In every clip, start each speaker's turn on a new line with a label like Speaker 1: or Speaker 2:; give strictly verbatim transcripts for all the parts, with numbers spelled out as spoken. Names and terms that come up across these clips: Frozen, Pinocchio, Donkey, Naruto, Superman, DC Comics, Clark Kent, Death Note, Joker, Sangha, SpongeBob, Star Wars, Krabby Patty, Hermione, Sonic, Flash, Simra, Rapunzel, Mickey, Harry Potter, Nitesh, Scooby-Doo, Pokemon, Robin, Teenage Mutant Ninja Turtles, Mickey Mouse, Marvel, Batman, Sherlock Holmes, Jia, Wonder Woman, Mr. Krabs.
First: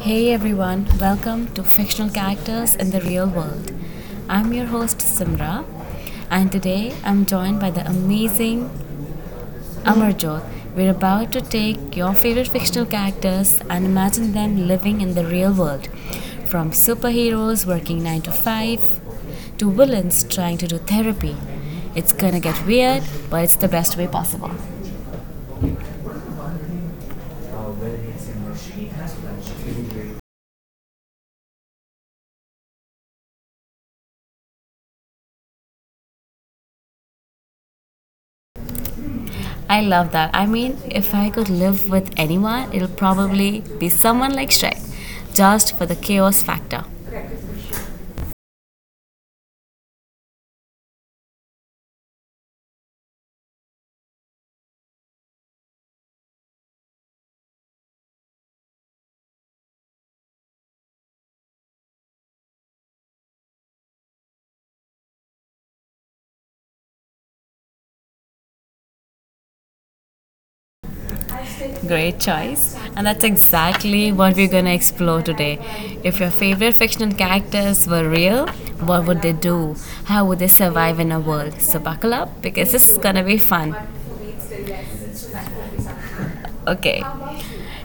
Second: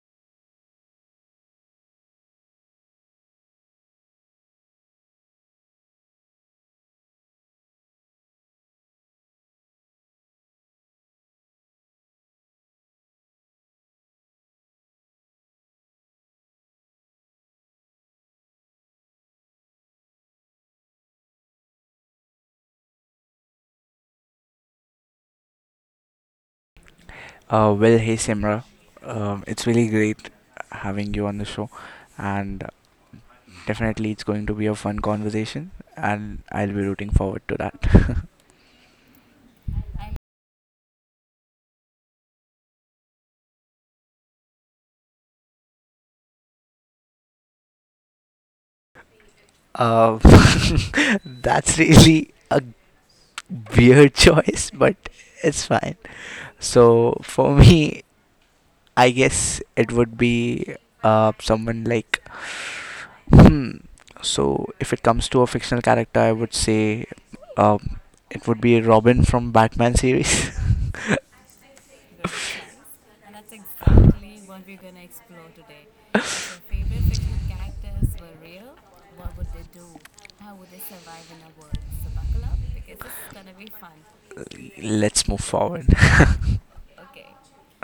Speaker 1: Hey everyone, welcome to Fictional Characters in the Real World. I'm your host Simra, and today I'm joined by the amazing Amarjot. We're about to take your favorite fictional characters and imagine them living in the real world. From superheroes working nine to five to villains trying to do therapy. It's gonna get weird, but it's the best way possible.
Speaker 2: Uh, well, hey Simra, um, it's really great having you on the show, and definitely it's going to be a fun conversation, and I'll be rooting forward to that.
Speaker 1: I love that. I mean, if I could live with anyone, it'll probably be someone like Shrek, just for the chaos factor.
Speaker 2: Uh, that's really a weird choice, but it's fine. So for me, I guess it would be uh, someone like hmm. So if it comes to a fictional character, I would say um, it would be Robin from Batman series.
Speaker 1: Great choice. And that's exactly what we're going to explore today. If your favorite fictional characters were real, what would they do? How would they survive in a world? So, buckle up because this is going to be fun.
Speaker 2: Let's move forward.
Speaker 1: Okay,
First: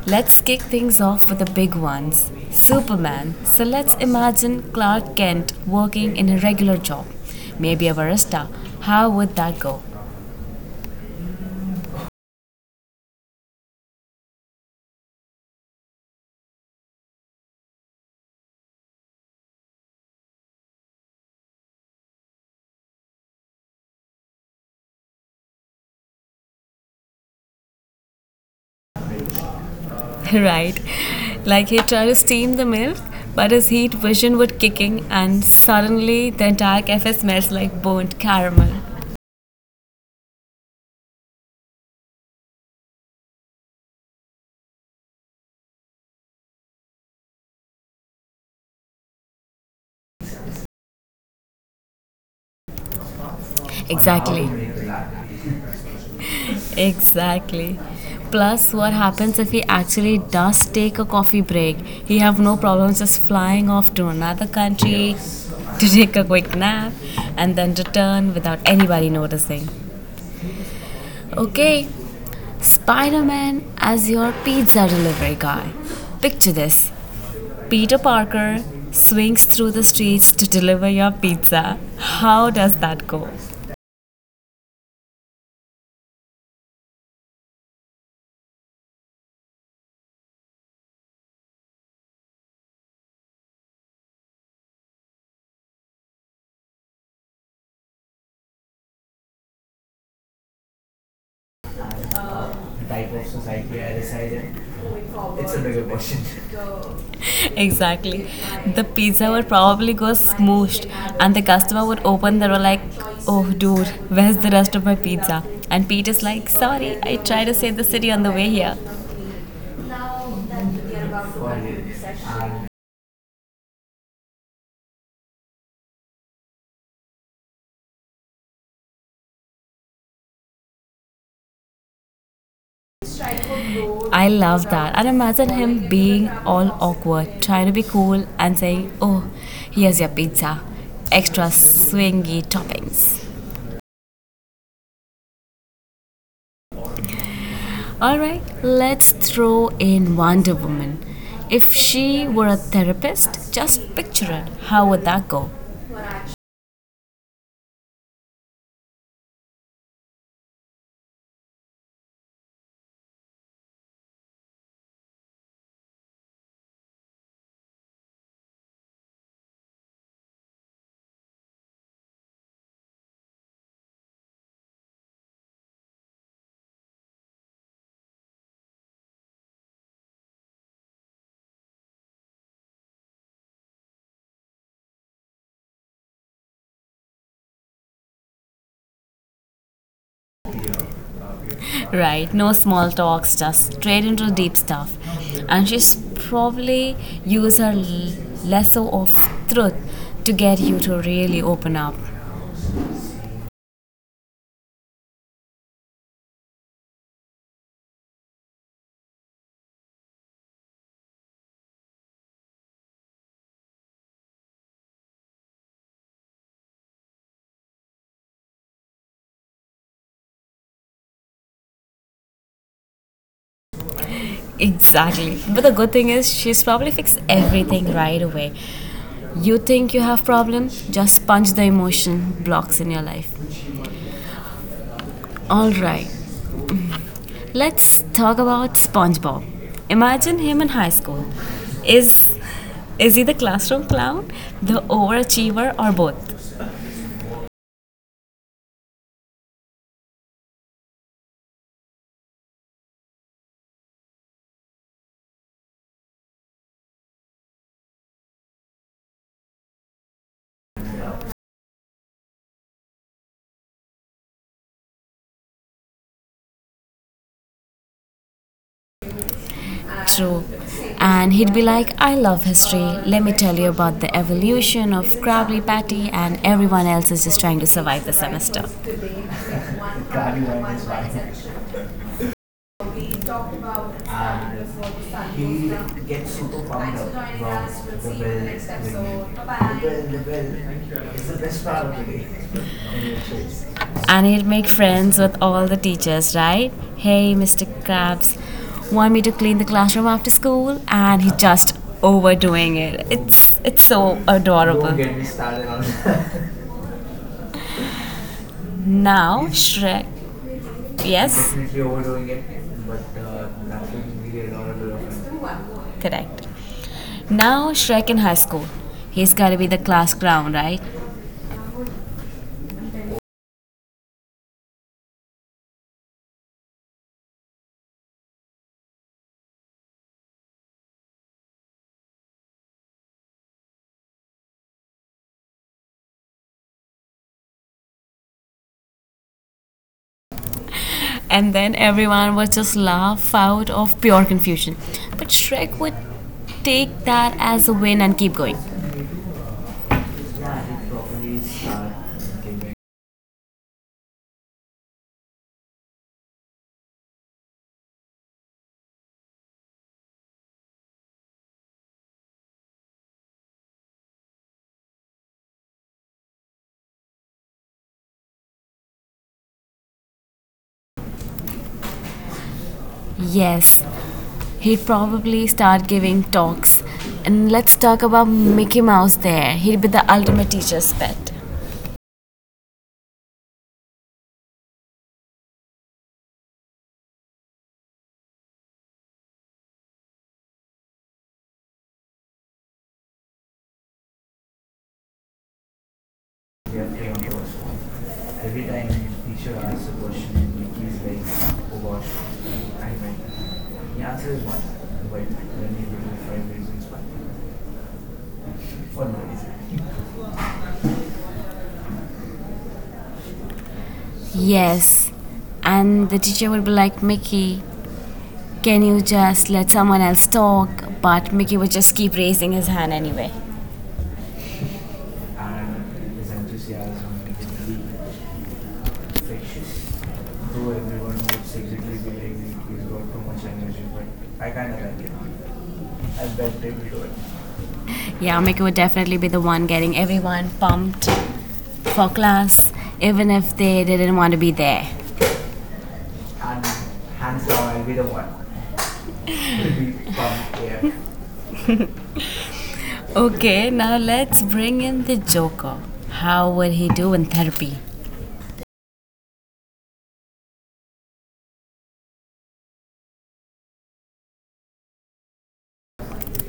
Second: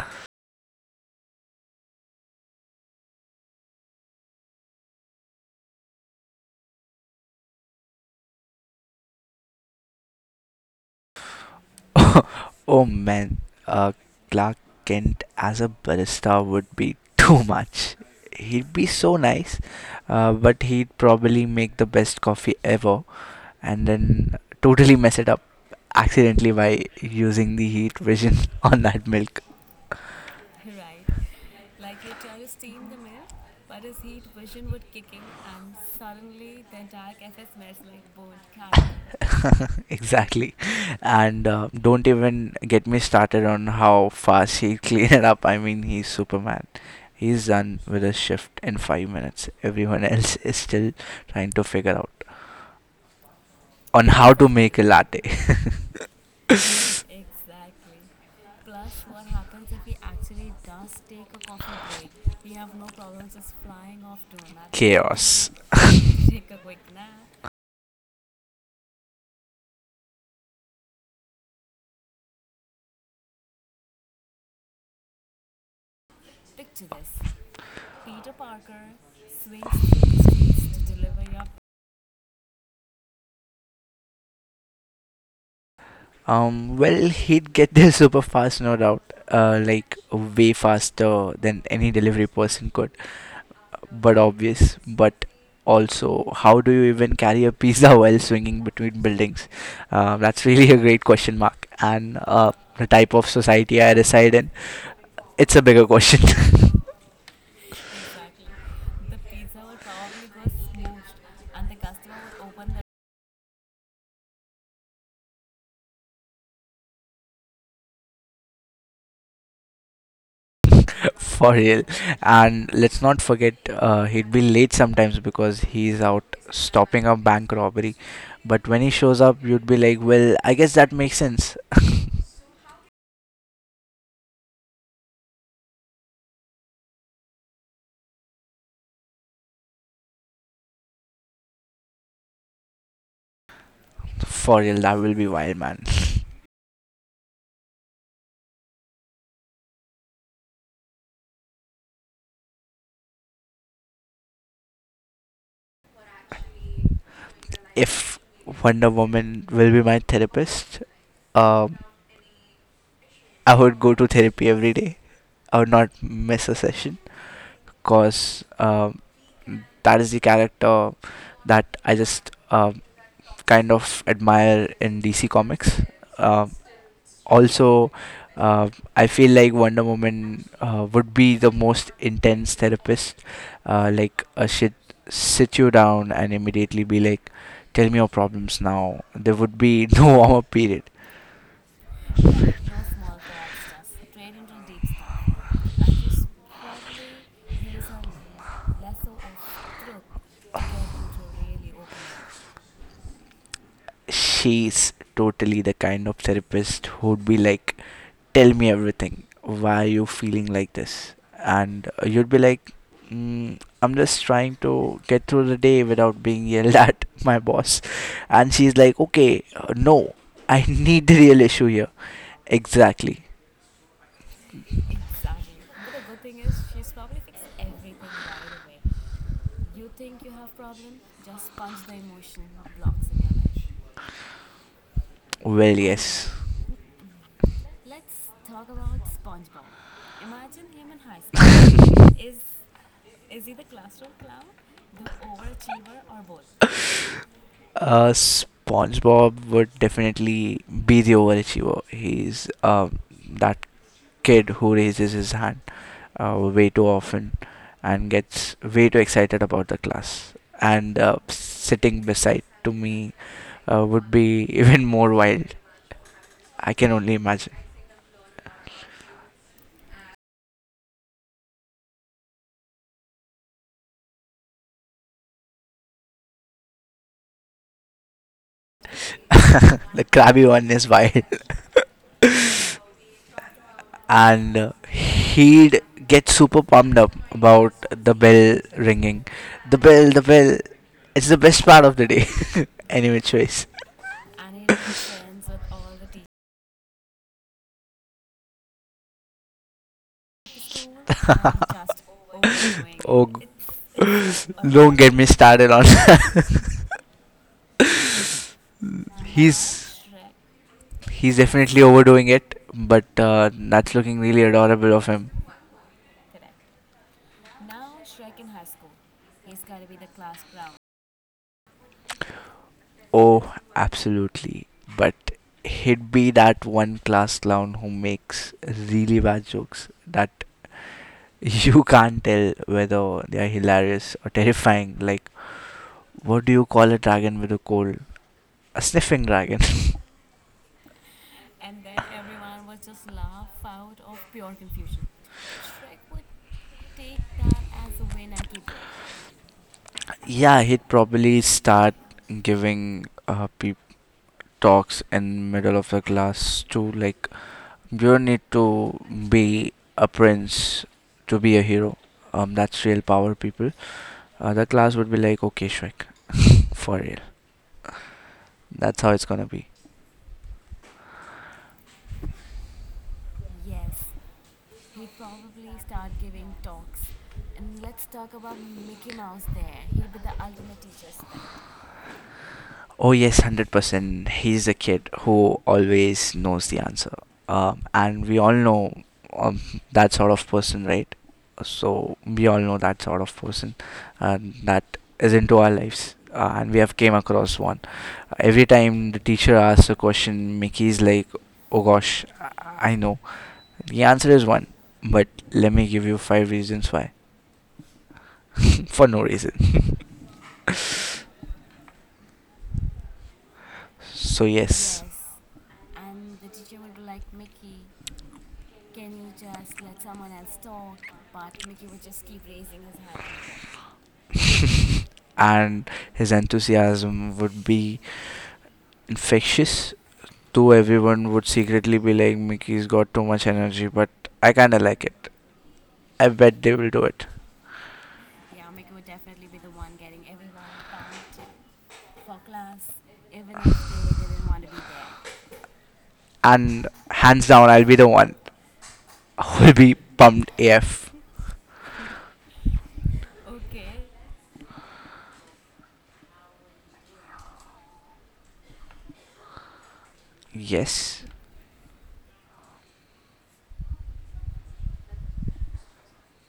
Speaker 1: let's kick things off with the big ones: Superman. So let's imagine Clark Kent working in a regular job, maybe a barista. How would that go?
Speaker 2: Oh man, uh, Clark Kent as a barista would be too much. He'd be so nice, uh, but he'd probably make the best coffee ever and then totally mess it up accidentally by using the heat vision on that milk.
Speaker 1: Right, like he'd try to steam the milk, but his heat vision would kick in, and suddenly the entire cafe smells like burnt caramel.
Speaker 2: Exactly. And uh, don't even get me started on how fast he'd clean it up. I mean, he's Superman. He's done with his shift in five minutes. Everyone else is still trying to figure out on how to
Speaker 1: Exactly.
Speaker 2: make a latte.
Speaker 1: Exactly. Plus, what happens if he actually does take a coffee break? He have no problems just flying off to another country
Speaker 2: Chaos.
Speaker 1: to take a quick nap and then return without anybody noticing. Okay, Spider-Man as your pizza delivery guy. Picture this: Peter Parker swings through the streets to deliver your pizza. How does that go?
Speaker 2: Um, well, he'd get there super fast, no doubt. Uh, like way faster than any delivery person could. But obvious. But also, how do you even carry a pizza while swinging between buildings? Uh, that's really a great question mark. And uh, the type of society I reside in, it's a bigger question.
Speaker 1: Exactly. The pizza would probably go smooshed, and the customer would open the door like, "Oh, dude, where's the rest of my pizza?" And Pete is like, "Sorry, I tried to save the city on the way here."
Speaker 2: For real. And let's not forget, uh, he'd be late sometimes because he's out stopping a bank robbery. But when he shows up, you'd be like, well, I guess that makes sense.
Speaker 1: I love that. And imagine him being all awkward, trying to be cool, and saying, "Oh, here's your pizza. Extra swingy toppings."
Speaker 2: For real, that will be wild, man.
Speaker 1: Alright, let's throw in Wonder Woman. If she were a therapist, just picture it. How would that go?
Speaker 2: If Wonder Woman will be my therapist, um, I would go to therapy every day. I would not miss a session because um, that is the character that I just um kind of admire in D C Comics. Um also uh, I feel like Wonder Woman uh, would be the most intense therapist, uh, like uh, she'd sit you down and immediately be like, tell me your problems now. There would be no warm up period.
Speaker 1: Right, no small talks, just straight into deep stuff. And she's probably use her l- lasso of truth to get you to really open up.
Speaker 2: She's totally the kind of therapist who'd be like, tell me everything. Why you feeling like this? And uh, you'd be like, mm, I'm just trying to get through the day without being yelled at my boss. And she's like, okay, uh, no, I need the real issue here. Exactly.
Speaker 1: Exactly. But the good thing is she's probably fixed everything right away. You think you have problem? Just punch the emotion blocks in your life. All
Speaker 2: Well,
Speaker 1: right.
Speaker 2: yes.
Speaker 1: Let's talk about SpongeBob. Imagine him in high school. Is is he the classroom clown, the overachiever, or both?
Speaker 2: Uh, SpongeBob would definitely be the overachiever. He's um, that kid who raises his hand uh, way too often and gets way too excited about the class. And uh, sitting beside to me uh, would be even more wild. I can only imagine.
Speaker 1: True. And he'd be like, "I love history. Let me tell you about the evolution of Krabby Patty," and everyone else is just trying to survive the semester.
Speaker 2: The crabby one is wild. and uh, he'd get super pumped up about the bell ringing. The bell, the bell. It's the best part of the day, any which ways.
Speaker 1: And he'd make friends with all the teachers, right? "Hey, mister Krabs, want me to clean the classroom after school?" And he just overdoing it.
Speaker 2: Oh, g-
Speaker 1: It's it's so
Speaker 2: don't
Speaker 1: adorable.
Speaker 2: get me started on.
Speaker 1: Now
Speaker 2: he's
Speaker 1: Shrek,
Speaker 2: he's
Speaker 1: yes.
Speaker 2: definitely overdoing it, but uh, that's looking really adorable of him.
Speaker 1: Correct. Now Shrek in high school. He's gotta be the class clown, right?
Speaker 2: Oh, absolutely. But he'd be that one class clown who makes really bad jokes that you can't tell whether they are hilarious or terrifying. Like, what do you call a dragon with a cold? A sniffing dragon.
Speaker 1: And then everyone would just laugh out of pure confusion. But Shrek would take that as a win and keep going.
Speaker 2: Yeah, he'd probably start giving uh, peep talks in middle of the class to like, you don't need to be a prince to be a hero. Um, that's real power, people. Uh, the class would be like, okay, Shrek, for real. That's how it's gonna be.
Speaker 1: Yes, he'd probably start giving talks. And let's talk about Mickey Mouse there. He'd be the ultimate teacher's pet.
Speaker 2: Oh yes, hundred percent. He's the kid who always knows the answer, um, and we all know um, that sort of person, right? So we all know that sort of person uh, that is into our lives, uh, and we have came across one. Every time the teacher asks a question, Mickey's like, "Oh gosh, I I know." The answer is one, but let me give you five reasons why, for no reason. So yes,
Speaker 1: Yes. And the teacher would be like, "Mickey, can you just let someone else talk?" But Mickey would just keep raising his hand anyway.
Speaker 2: and his enthusiasm would be infectious, though everyone would secretly be like, Mickey's got too much energy, but I kinda like it. I bet they will do it.
Speaker 1: Yeah, Mika would definitely be the one getting everyone pumped for class, even if they didn't want to be there.
Speaker 2: And hands down, I'll be the one who'll be pumped A F.
Speaker 1: Okay, now let's bring in the Joker. How would he do in therapy?
Speaker 2: Yes.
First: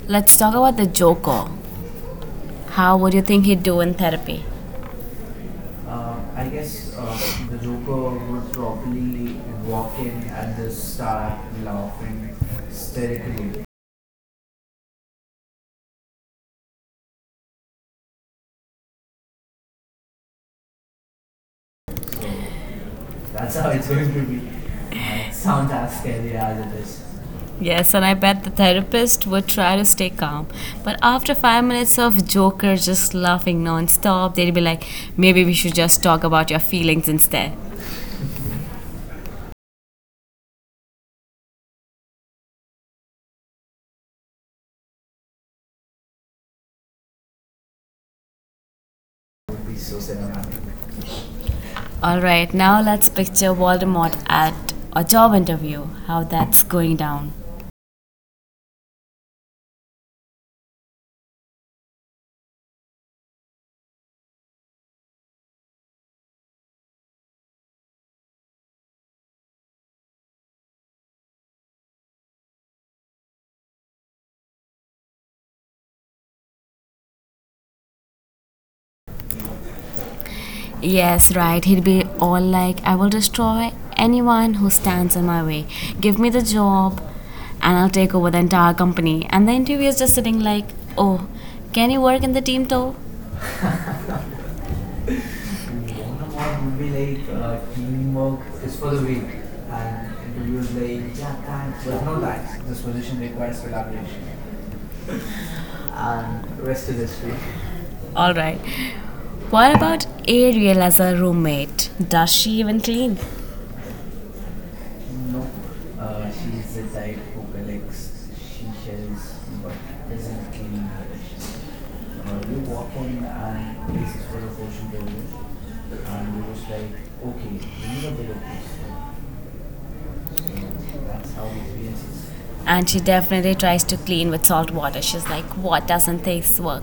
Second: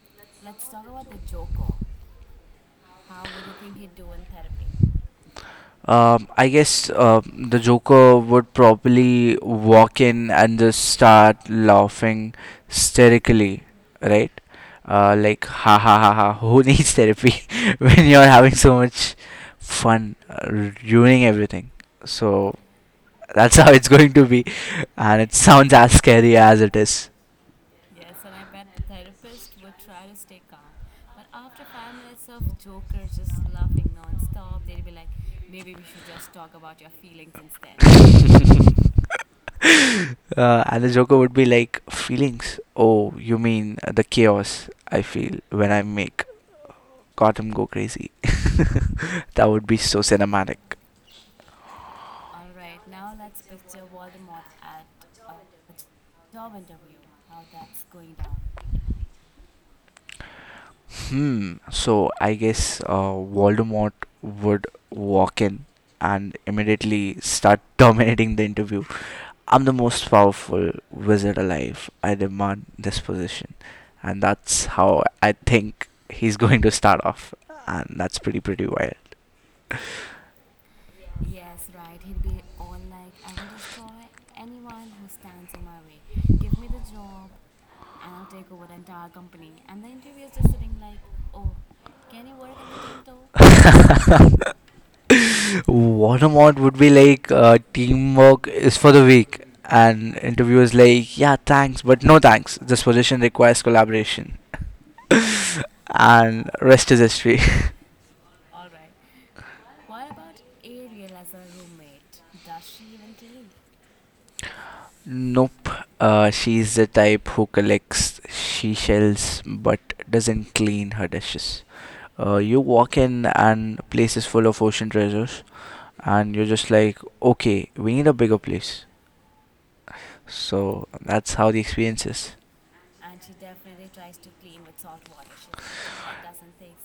Speaker 1: Let's talk about the Joker. How would you think he'd do in therapy? Uh,
Speaker 2: Um,
Speaker 1: I
Speaker 2: I guess
Speaker 1: guess uh,
Speaker 2: uh,
Speaker 1: the
Speaker 2: the Joker would probably walk in and
Speaker 1: Joker
Speaker 2: just
Speaker 1: stuff
Speaker 2: start laughing hysterically, right? Uh, like, ha ha ha ha, who needs therapy when you're having so much fun uh, ruining everything? So that's how it's going to be, and
Speaker 1: and
Speaker 2: it sounds as scary as it is.
Speaker 1: Yes, and I bet the therapist would try to stay calm. But after five minutes of Joker just laughing nonstop, they'd be like, maybe we should just talk about your feelings instead.
Speaker 2: Uh, and the Joker would be like, feelings. Oh, you mean the chaos I feel when I make Gotham go crazy. That would be so cinematic.
Speaker 1: Alright, now let's picture Voldemort at a job interview, how that's going down.
Speaker 2: Hmm. So I guess uh, Voldemort would walk in and immediately start dominating the interview. I'm the most powerful wizard alive. I demand this position. And that's how I think he's going to start off. And that's pretty, pretty wild.
Speaker 1: Yes, right. He'd be all like, "I will destroy anyone who stands in my way. Give me the job and I'll take over the entire company." And the interviewer is just sitting like, "Oh, can you work in the team too?"
Speaker 2: Watermont would be like, uh, teamwork is for the weak, and interview is like, yeah, thanks, but no thanks. This position requires collaboration, and rest is history.
Speaker 1: All right. What about Ariel as a roommate? Does she even clean? No,
Speaker 2: Nope, uh,
Speaker 1: uh,
Speaker 2: she's the type who collects she shells but doesn't clean her dishes. Uh, you walk in, and place is full of ocean treasures, and you're just like, okay, we need a bigger place. So that's how the experience is.
Speaker 1: and she definitely tries to clean with salt water. She's like, "What doesn't this work?"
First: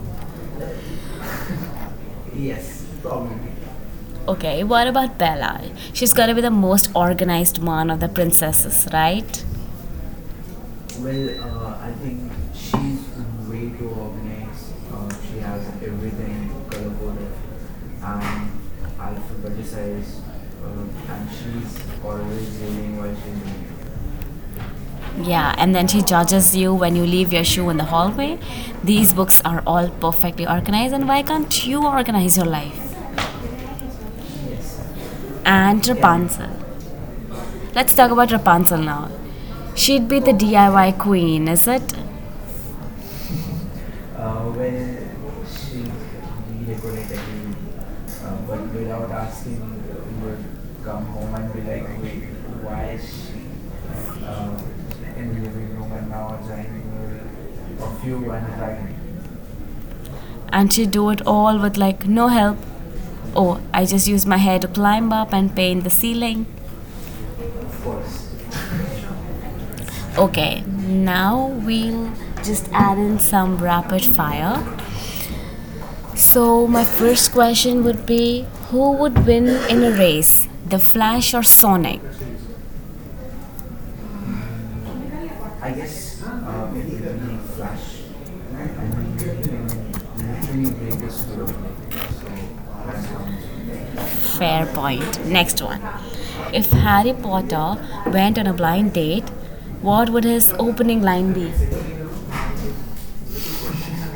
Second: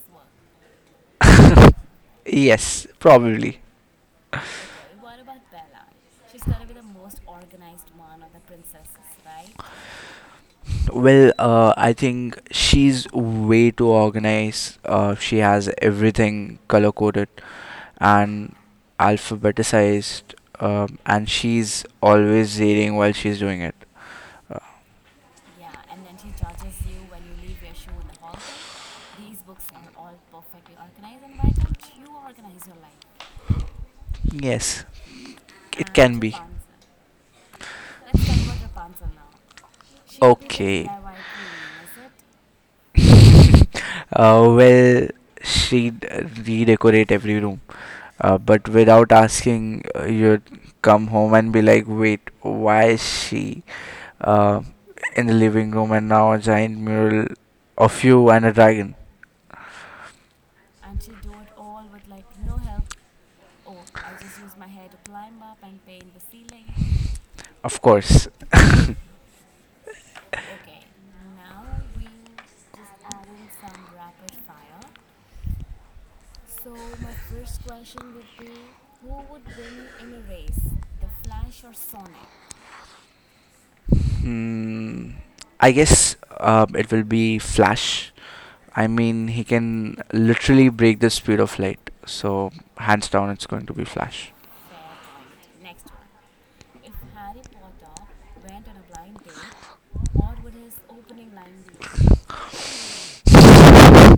Speaker 2: Yes, probably.
Speaker 1: Okay, what about Bella? She's gotta be the most organized one of the princesses, right?
Speaker 2: Well,
Speaker 1: Well,
Speaker 2: uh, I think she's way too organized. Uh, she has everything color coded
Speaker 1: Um,
Speaker 2: and alphabetized, um, and she's always reading while she's doing it. Uh,
Speaker 1: yeah, and then she judges you when you leave your shoe in the hallway. These books are all perfectly organized, and why can't you organize your life?
Speaker 2: yes,
Speaker 1: And
Speaker 2: it can be.
Speaker 1: Rapunzel. Let's talk about Rapunzel now. She'd be the
Speaker 2: Okay.
Speaker 1: D I Y queen, is it?
Speaker 2: Uh, well, she'd redecorate every room. Uh, but without asking, uh, you'd come home and be like, wait, why is she uh, in the living room and now a giant mural of you and a dragon?
Speaker 1: And she'd do it all with like no help. "Oh, I just used my hair to climb up and paint the ceiling."
Speaker 2: Of course.
Speaker 1: Okay, now we'll just add in some rapid fire. So, my first question would be: Who would win in a race, the Flash or Sonic?
Speaker 2: Hmm, I guess uh, it will be Flash. I mean, he can literally break the speed of light. So, hands down, it's going to be Flash.
Speaker 1: Fair point. Next one. If Harry Potter went on a blind date, what would his opening line be?
Speaker 2: There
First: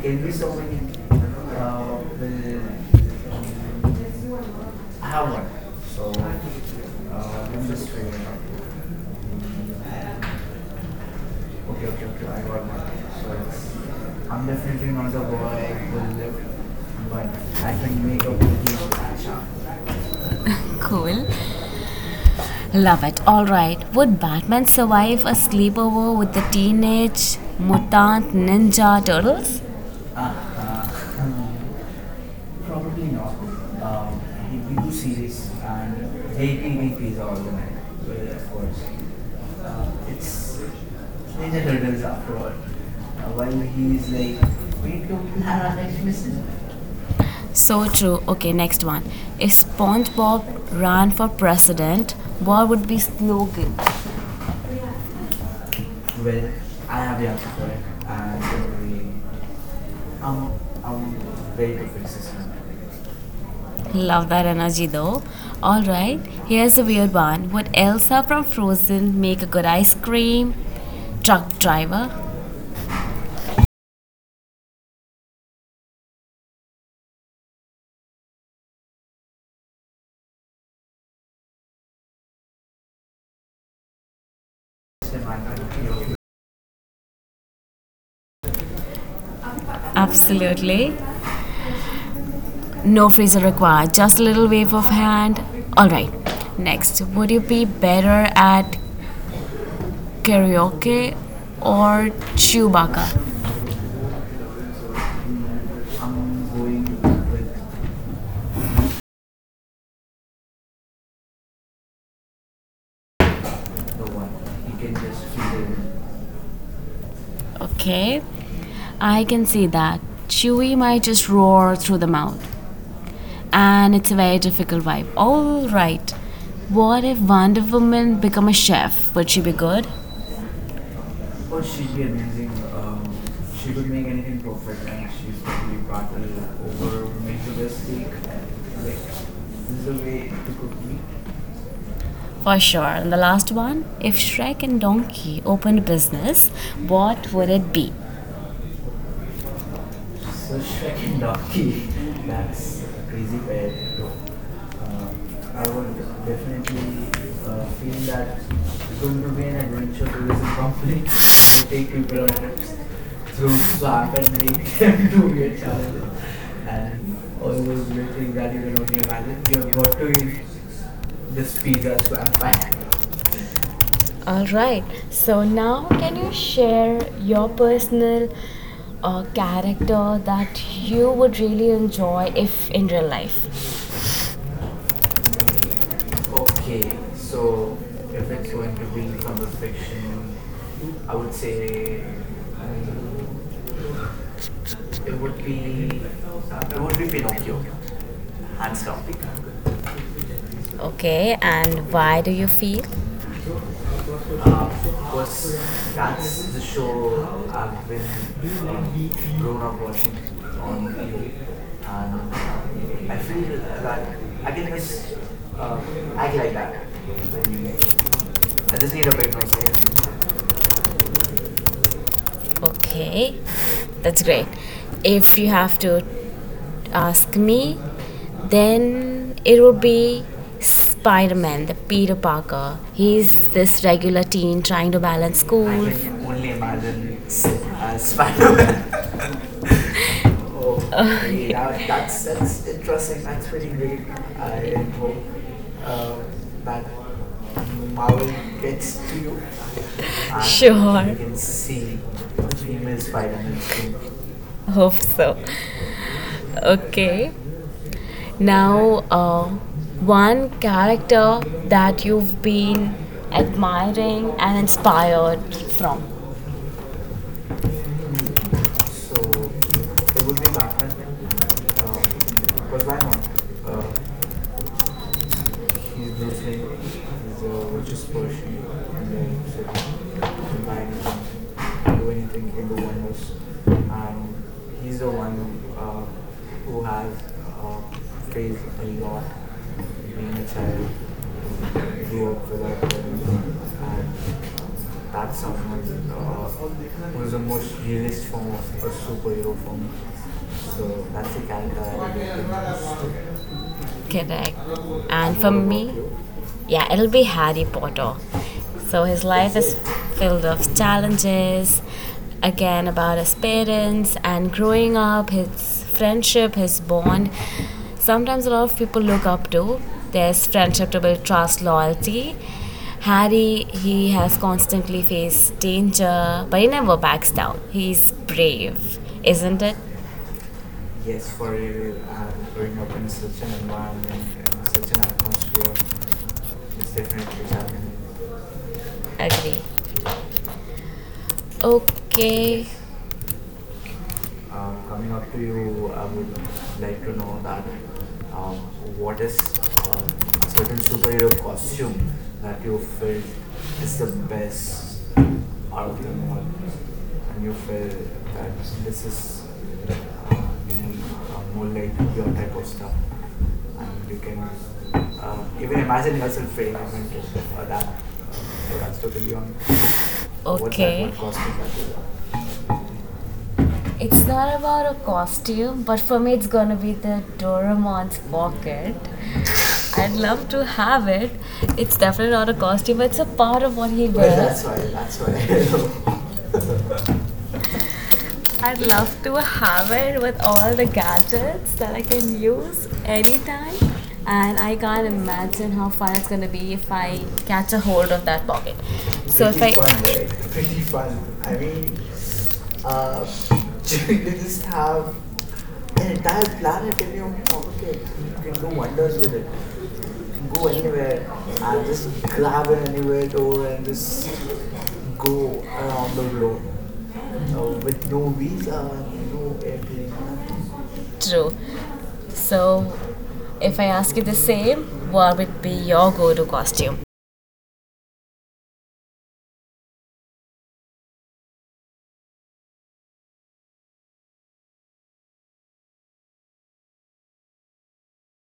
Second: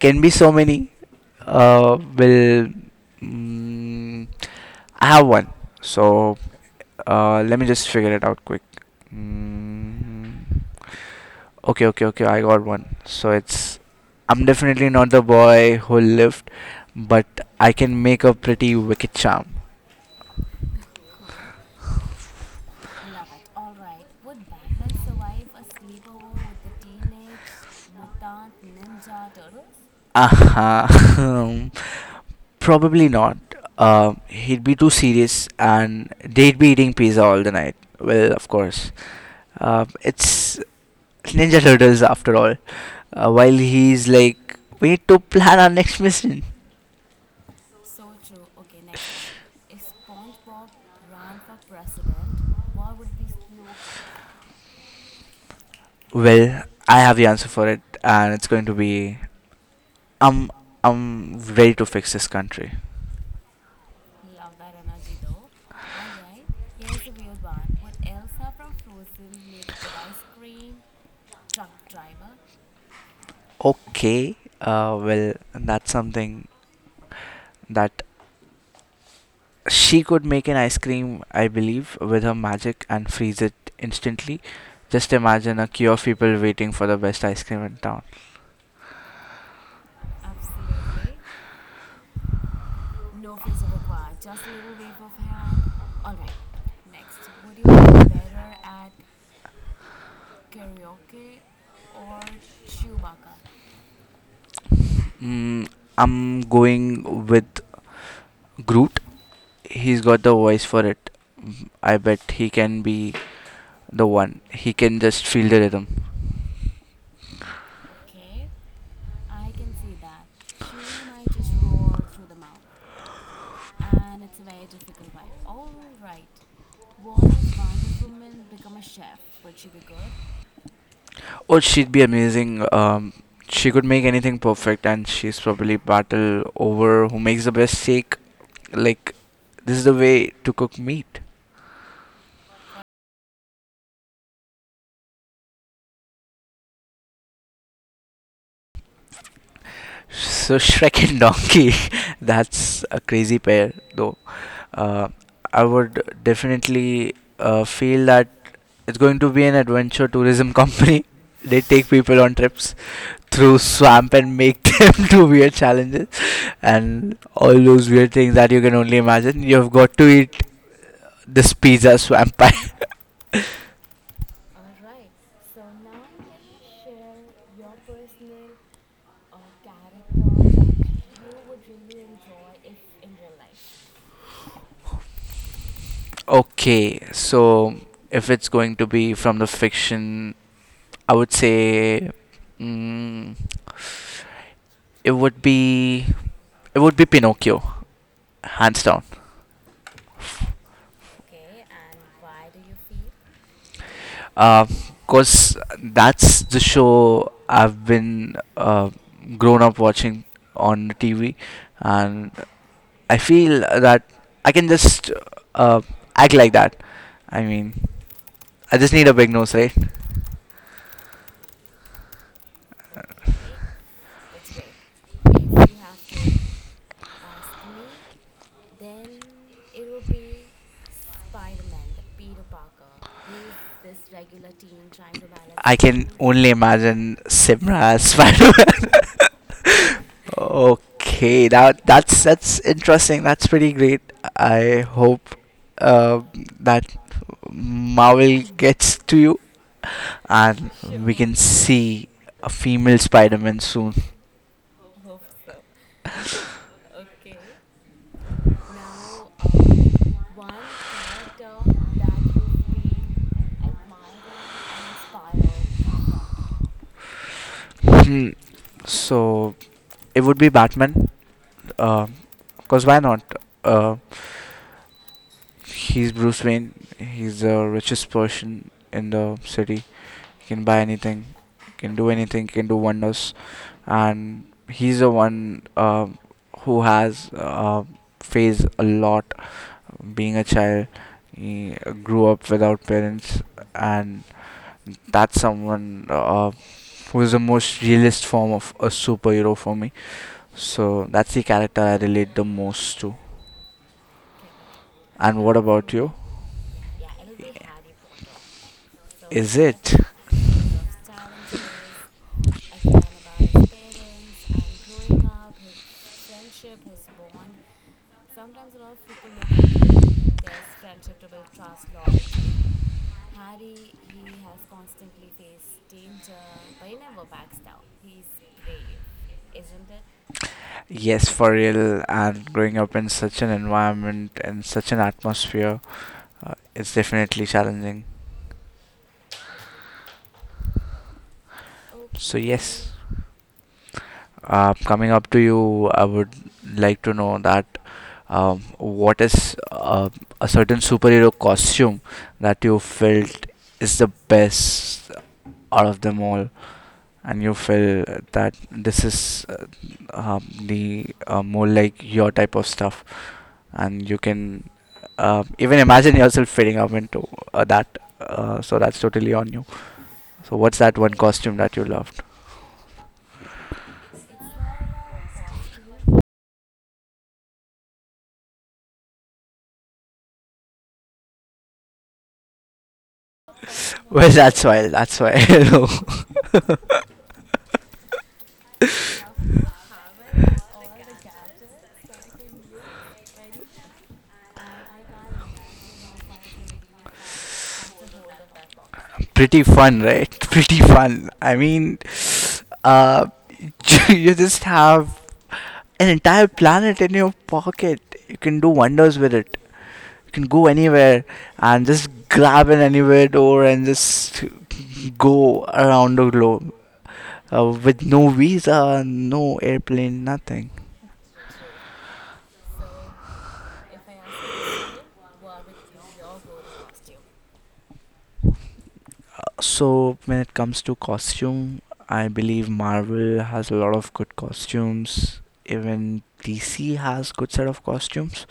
Speaker 2: can be so many. Uh, will mm, I have one. So Uh, let me just figure it out quick. Mm, okay, okay, okay. I got one. So it's, I'm definitely not the boy who lived, but I can make a pretty wicked charm.
Speaker 1: Cool. Love it. Alright, would Batman survive a sleepover with the teenage mutant ninja turtles?
Speaker 2: Aha. Probably not. Uh,
Speaker 1: um,
Speaker 2: he'd
Speaker 1: he
Speaker 2: be too serious,
Speaker 1: plays
Speaker 2: and
Speaker 1: and
Speaker 2: they'd
Speaker 1: they
Speaker 2: be eating pizza all the night. Well, of course. Uh,
Speaker 1: uh,
Speaker 2: it's
Speaker 1: it's
Speaker 2: Ninja Turtles after all. Uh, while he's
Speaker 1: he's like.
Speaker 2: like, we need to plan our next mission.
Speaker 1: So true. Okay, next one. If SpongeBob ran for president, what would be slogan?
Speaker 2: Well, I have the answer for it, and it's going to
Speaker 1: And
Speaker 2: be, I'm
Speaker 1: I'm,
Speaker 2: I'm ready to
Speaker 1: very
Speaker 2: fix this country.
Speaker 1: Love that energy though. Alright, here's a weird one. Would Elsa from Frozen make a good ice cream? Truck driver?
Speaker 2: Okay, uh, well, that's something that she could make an ice cream, I believe, with her magic and freeze it instantly. Just imagine a queue of people waiting for the best ice cream in town.
Speaker 1: Absolutely. No freezer required, just a little wave of hand. Alright, next. Would you be better at karaoke or Chewbacca?
Speaker 2: Mm, I'm going with Groot, he's got the voice for it. I bet he can be the one. He can just feel the rhythm.
Speaker 1: Okay, I can see that. Chewy might just roar through the mouth. And it's a very difficult vibe. All right. What if Wonder Woman become a chef? Would she be good?
Speaker 2: Oh, she'd be amazing. Um, she could make anything perfect, and she's probably battle over who makes the best steak. Like, this is the way to cook meat.
Speaker 1: For sure. And the last one, if Shrek and Donkey opened a business, what would it be?
Speaker 2: So Shrek and Donkey, that's a crazy pair, though. Uh, I would definitely
Speaker 1: Definitely,
Speaker 2: uh,
Speaker 1: uh,
Speaker 2: feel that it's going to be an adventure
Speaker 1: eventually
Speaker 2: tourism company. They
Speaker 1: it,
Speaker 2: take people on trips through
Speaker 1: so I
Speaker 2: swamp and make them
Speaker 1: can
Speaker 2: do
Speaker 1: do
Speaker 2: weird challenges and all those weird things that you can only imagine. You've got to eat this
Speaker 1: this.
Speaker 2: pizza swamp pie.
Speaker 1: All right. So now, can you share your personal uh, character that you would really enjoy if in real life? Okay,
Speaker 2: Okay, so
Speaker 1: so if
Speaker 2: if it's going to be from the fiction,
Speaker 1: I,
Speaker 2: I would say
Speaker 1: I,
Speaker 2: mm, it would be it would be Pinocchio, hands
Speaker 1: I
Speaker 2: down.
Speaker 1: want. Okay, and why do you feel?
Speaker 2: Uh, Course, that's the show I've been uh, grown up watching on the T V, and I feel that I can just uh, act like that. I mean, I just need a big nose, right?
Speaker 1: Okay, that's great. If you have to ask me, then it would be Spider Man, the Peter Parker. He's this regular teen trying to balance school,
Speaker 2: I can only imagine Simra as Spider.
Speaker 1: Spider-Man. Oh, uh,
Speaker 2: Okay, that that's that's
Speaker 1: that's it.
Speaker 2: interesting. That's pretty great. I
Speaker 1: I hope
Speaker 2: hope
Speaker 1: uh,
Speaker 2: uh,
Speaker 1: that
Speaker 2: that
Speaker 1: Marvel
Speaker 2: Marvel
Speaker 1: gets
Speaker 2: gets to
Speaker 1: to
Speaker 2: you,
Speaker 1: you. And
Speaker 2: and
Speaker 1: sure.
Speaker 2: we
Speaker 1: You
Speaker 2: can
Speaker 1: can see
Speaker 2: see a
Speaker 1: what we
Speaker 2: female Spider-Man
Speaker 1: managed to
Speaker 2: soon.
Speaker 1: do. Hope so. Okay. Now, uh, one character that you've been admiring and inspired from.
Speaker 2: Hmm.
Speaker 1: So,
Speaker 2: So it would be Batman, uh, cause why not?
Speaker 1: uh,
Speaker 2: Uh, he's Bruce Wayne. He's the
Speaker 1: So
Speaker 2: richest
Speaker 1: just push
Speaker 2: person
Speaker 1: and
Speaker 2: in the
Speaker 1: then sort of
Speaker 2: city. He can buy
Speaker 1: combine
Speaker 2: anything, he can
Speaker 1: and do
Speaker 2: do anything,
Speaker 1: anything
Speaker 2: he can do
Speaker 1: into one.
Speaker 2: wonders,
Speaker 1: And
Speaker 2: and he's the
Speaker 1: one
Speaker 2: one
Speaker 1: uh,
Speaker 2: um
Speaker 1: who
Speaker 2: who
Speaker 1: has
Speaker 2: has uh, faced a
Speaker 1: a lot,
Speaker 2: lot.
Speaker 1: being
Speaker 2: Being a
Speaker 1: a
Speaker 2: child,
Speaker 1: child,
Speaker 2: he grew
Speaker 1: grew up
Speaker 2: up without
Speaker 1: without parents,
Speaker 2: parents,
Speaker 1: and
Speaker 2: and
Speaker 1: that's
Speaker 2: that's
Speaker 1: someone
Speaker 2: someone
Speaker 1: uh,
Speaker 2: uh, who is
Speaker 1: who's a
Speaker 2: the most realist form of a
Speaker 1: strong.
Speaker 2: superhero for me. So
Speaker 1: So.
Speaker 2: that's the character I relate the most to.
Speaker 1: Correct. And
Speaker 2: And
Speaker 1: for
Speaker 2: what about
Speaker 1: me,
Speaker 2: you?
Speaker 1: yeah, it'll be Harry Potter. So his
Speaker 2: Is
Speaker 1: life is
Speaker 2: it?
Speaker 1: filled of challenges, again about his parents and growing up, his friendship, his bond. Sometimes a lot of people look up to. There's friendship to build trust, loyalty. Harry, he has constantly faced danger, but he never backs down. He's brave, isn't it?
Speaker 2: Yes, for real. And growing up in such an environment and such an atmosphere, uh, it's definitely challenging.
Speaker 1: Agree.
Speaker 2: So
Speaker 1: Okay.
Speaker 2: yes, uh, coming up to you, I would like to know that um, what is uh, a certain superhero costume that you felt is
Speaker 1: It's
Speaker 2: the
Speaker 1: the best
Speaker 2: best out of
Speaker 1: of
Speaker 2: them
Speaker 1: them all.
Speaker 2: all, and
Speaker 1: And
Speaker 2: you
Speaker 1: your
Speaker 2: feel that
Speaker 1: friends,
Speaker 2: this
Speaker 1: this,
Speaker 2: is uh, um,
Speaker 1: uh, you know,
Speaker 2: the uh, more
Speaker 1: um, like
Speaker 2: like your type
Speaker 1: your
Speaker 2: of
Speaker 1: stuff.
Speaker 2: stuff, and you can
Speaker 1: And,
Speaker 2: uh,
Speaker 1: uh,
Speaker 2: even imagine yourself fitting up into uh, that. Uh, so that's totally on you. So
Speaker 1: uh, what that
Speaker 2: what's that
Speaker 1: okay.
Speaker 2: one
Speaker 1: What that would cost
Speaker 2: costume that you
Speaker 1: me,
Speaker 2: loved?
Speaker 1: it's not about a costume, but for me, it's gonna be the Doraemon's pocket. I'd love to have it. It's definitely not a costume, but it's a part of what he, well,
Speaker 2: Well,
Speaker 1: wears. That's
Speaker 2: that's
Speaker 1: why.
Speaker 2: why.
Speaker 1: That's
Speaker 2: That's why. No.
Speaker 1: why. I'd love to have it with all the gadgets that I can use anytime. And I can't imagine how fun it's gonna be if I catch a hold of that pocket. So if
Speaker 2: Pretty fun, right?
Speaker 1: I.
Speaker 2: Pretty fun. I mean, uh, you just have an entire planet in your pocket. You can do wonders with
Speaker 1: And
Speaker 2: it. You can go anywhere and just
Speaker 1: just curl
Speaker 2: grab an anywhere
Speaker 1: it
Speaker 2: door
Speaker 1: over and
Speaker 2: and
Speaker 1: just
Speaker 2: just
Speaker 1: go
Speaker 2: go around the globe uh,
Speaker 1: uh,
Speaker 2: with
Speaker 1: with.
Speaker 2: no visa, no airplane, nothing.
Speaker 1: True. So, if I ask you the same, what would be your go to costume?
Speaker 2: So when it comes to costume, I believe Marvel has a lot of good costumes. Even D C has good set of costumes.